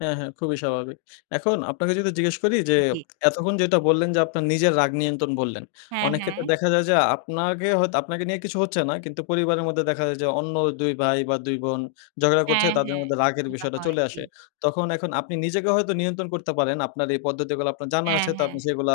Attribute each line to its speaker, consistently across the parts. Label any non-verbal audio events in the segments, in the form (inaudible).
Speaker 1: হ্যাঁ, হ্যাঁ। খুবই স্বাভাবিক। এখন আপনাকে যদি জিজ্ঞেস করি যে,
Speaker 2: জ্বী।
Speaker 1: এতক্ষণ যেটা বললেন যে আপনার নিজের রাগ নিয়ন্ত্রণ বললেন।
Speaker 2: হ্যাঁ,
Speaker 1: অনেক
Speaker 2: হ্যাঁ।
Speaker 1: ক্ষেত্রে দেখা যায় যে, আপনাকে হয়তো আপনাকে নিয়ে কিছু হচ্ছে না। কিন্তু পরিবারের মধ্যে দেখা যায় যে, অন্য ২ ভাই বা ২ বোন ঝগড়া করছে,
Speaker 2: হ্যাঁ,
Speaker 1: তাদের
Speaker 2: হ্যাঁ।
Speaker 1: মধ্যে রাগের
Speaker 2: এরকমটা
Speaker 1: বিষয়টা
Speaker 2: হয়।
Speaker 1: চলে
Speaker 2: জ্বী।
Speaker 1: আসে। তখন এখন আপনি নিজেকে হয়তো নিয়ন্ত্রণ করতে পারেন। আপনার এই পদ্ধতিগুলা আপনার জানা
Speaker 2: হ্যাঁ,
Speaker 1: আছে, তো
Speaker 2: হ্যাঁ,
Speaker 1: আপনি
Speaker 2: হ্যাঁ।
Speaker 1: সেগুলা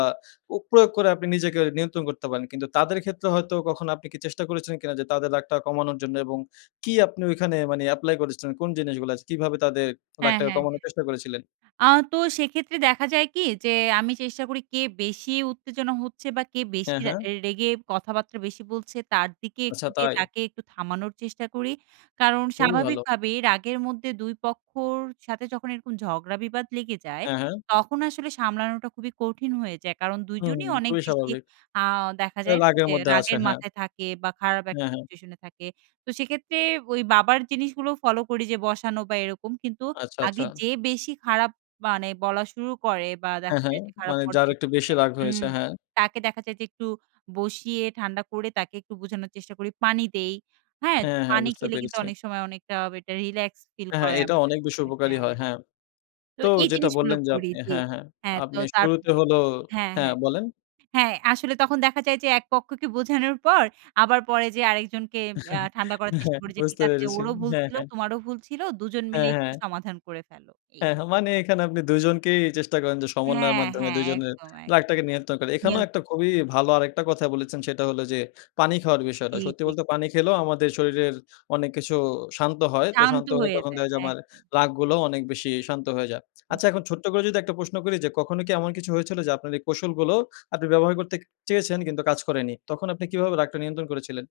Speaker 1: অ প্রয়োগ করে আপনি নিজেকে নিয়ন্ত্রণ করতে পারেন। কিন্তু তাদের ক্ষেত্রে হয়তো কখনো আপনি কি চেষ্টা করেছিলেন কিনা, যে তাদের রাগটা কমানোর জন্য? এবং কি আপনি ওইখানে মানে এপ্লাই করেছিলেন কোন জিনিসগুলা? কিভাবে তাদের
Speaker 2: হ্যাঁ,
Speaker 1: রাগটাকে
Speaker 2: হ্যাঁ,
Speaker 1: কমানোর
Speaker 2: হ্যাঁ।
Speaker 1: চেষ্টা করেছিলেন?
Speaker 2: আ তো সেক্ষেত্রে দেখা যায় কি? যে আমি চেষ্টা করি কে বেশি উত্তেজনা হচ্ছে। বা কে বেশি
Speaker 1: হ্যাঁ,
Speaker 2: রা
Speaker 1: হ্যাঁ।
Speaker 2: রেগে কথাবার্তা বেশি বলছে, তার দিকে একটু
Speaker 1: আচ্ছা,
Speaker 2: যেয়ে
Speaker 1: তাই?
Speaker 2: তাকে একটু থামানোর চেষ্টা করি। কারণ
Speaker 1: খুবই ভালো।
Speaker 2: স্বাভাবিকভাবে রাগের মধ্যে ২ পক্ষর সাথে যখন এরকম ঝগড়া বিবাদ লেগে যায়।
Speaker 1: হ্যাঁ, হ্যাঁ।
Speaker 2: তখন আসলে সামলানোটা খুবই কঠিন হয়ে যায়। কারণ
Speaker 1: হুম,
Speaker 2: দুজনই অনেক
Speaker 1: খুবই
Speaker 2: বেশি
Speaker 1: স্বাভাবিক।
Speaker 2: আ দেখা
Speaker 1: এ
Speaker 2: যায় না,
Speaker 1: রাগের
Speaker 2: যে
Speaker 1: মধ্যে আছে,
Speaker 2: রাগের
Speaker 1: হ্যাঁ।
Speaker 2: মাথায় থাকে বা খারাপ একটা
Speaker 1: হ্যাঁ, হ্যাঁ।
Speaker 2: সিচুয়েশন এ থাকে। তো সেক্ষেত্রে ওই বাবার জিনিসগুলো ফলো করি যে, বসানো বা এরকম। কিন্তু
Speaker 1: আচ্ছা,
Speaker 2: আগে
Speaker 1: আচ্ছা।
Speaker 2: যে বেশি খারাপ মানে বলা শুরু করে, বা
Speaker 1: হ্যাঁ,
Speaker 2: দেখা
Speaker 1: হ্যাঁ।
Speaker 2: যায় যে খারাপ
Speaker 1: মানে যার
Speaker 2: পর্যায়
Speaker 1: একটু
Speaker 2: চলে
Speaker 1: বেশি
Speaker 2: যায়
Speaker 1: রাগ
Speaker 2: হুম,
Speaker 1: হয়েছে। হ্যাঁ।
Speaker 2: তাকে দেখা যায় যে একটু বসিয়ে ঠান্ডা করে, তাকে একটু বোঝানোর চেষ্টা করি। পানি দেই, হ্যাঁ?
Speaker 1: হ্যাঁ, হ্যাঁ।
Speaker 2: পানি
Speaker 1: বুঝতে
Speaker 2: খেলে কিন্তু
Speaker 1: পেরেছি।
Speaker 2: অনেক সময় অনেকটা একটা রিল্যাক্স ফিল
Speaker 1: হ্যাঁ, হ্যাঁ।
Speaker 2: করে
Speaker 1: এটা
Speaker 2: আমাদের
Speaker 1: অনেক বেশি
Speaker 2: মধ্যে
Speaker 1: উপকারী
Speaker 2: হ্যাঁ।
Speaker 1: হয়। হ্যাঁ।
Speaker 2: তো
Speaker 1: তো
Speaker 2: এই
Speaker 1: যেটা
Speaker 2: জিনিসগুলো
Speaker 1: বললেন যে
Speaker 2: করি
Speaker 1: আপনি
Speaker 2: জি
Speaker 1: হ্যাঁ, হ্যাঁ।
Speaker 2: হ্যাঁ, তো
Speaker 1: আপনি
Speaker 2: তার
Speaker 1: শুরুতে হলো
Speaker 2: হ্যাঁ,
Speaker 1: হ্যাঁ,
Speaker 2: হ্যাঁ।
Speaker 1: বলেন?
Speaker 2: হ্যাঁ, আসলে তখন দেখা যায় যে ১ পক্ষকে বোঝানোর পর, আবার পরে যেয়ে আরেকজনকে আ
Speaker 1: (chuckles)
Speaker 2: ঠান্ডা করার চেষ্টা
Speaker 1: হ্যাঁ,
Speaker 2: করি যে, "ঠিক
Speaker 1: বুঝতে
Speaker 2: আছে,
Speaker 1: পেরেছি।
Speaker 2: ওরও ভুল
Speaker 1: হ্যাঁ,
Speaker 2: ছিল,
Speaker 1: হ্যাঁ।
Speaker 2: তোমারও ভুল ছিল। দুজন মিলে
Speaker 1: হ্যাঁ,
Speaker 2: একটু
Speaker 1: হ্যাঁ।
Speaker 2: সমাধান করে ফেলো।" এই।
Speaker 1: হ্যাঁ। মানে এখানে আপনি দুইজনকেই চেষ্টা করেন যে, সমন্বয়ের
Speaker 2: হ্যাঁ,
Speaker 1: মাধ্যমে
Speaker 2: হ্যাঁ।
Speaker 1: দুজনের
Speaker 2: একদম, একদম।
Speaker 1: রাগটাকে নিয়ন্ত্রণ করার। এখানেও একটা
Speaker 2: নিয়ন্ত্রণ।
Speaker 1: খুবই ভালো আরেকটা কথা বলেছেন, সেটা হলো যে পানি খাওয়ার বিষয়টা।
Speaker 2: জ্বী,
Speaker 1: সত্যি
Speaker 2: জ্বী।
Speaker 1: বলতে পানি খেলেও আমাদের শরীরের অনেক কিছু শান্ত হয়। তো
Speaker 2: শান্ত
Speaker 1: শান্ত হলে
Speaker 2: হয়ে
Speaker 1: তখন
Speaker 2: যায়।
Speaker 1: দেখা যায়, আমার
Speaker 2: একদম।
Speaker 1: রাগ গুলো অনেক বেশি শান্ত হয়ে যায়। আচ্ছা,
Speaker 2: জ্বী।
Speaker 1: এখন ছোট্ট করে যদি একটা প্রশ্ন করি যে, কখনো কি এমন কিছু হয়েছিল, যে আপনার এই কৌশলগুলো আপনি ব্যবহার করতে ক চেয়েছেন কিন্তু কাজ করেনি? তখন আপনি কিভাবে রাগটা নিয়ন্ত্রণ করেছিলেন?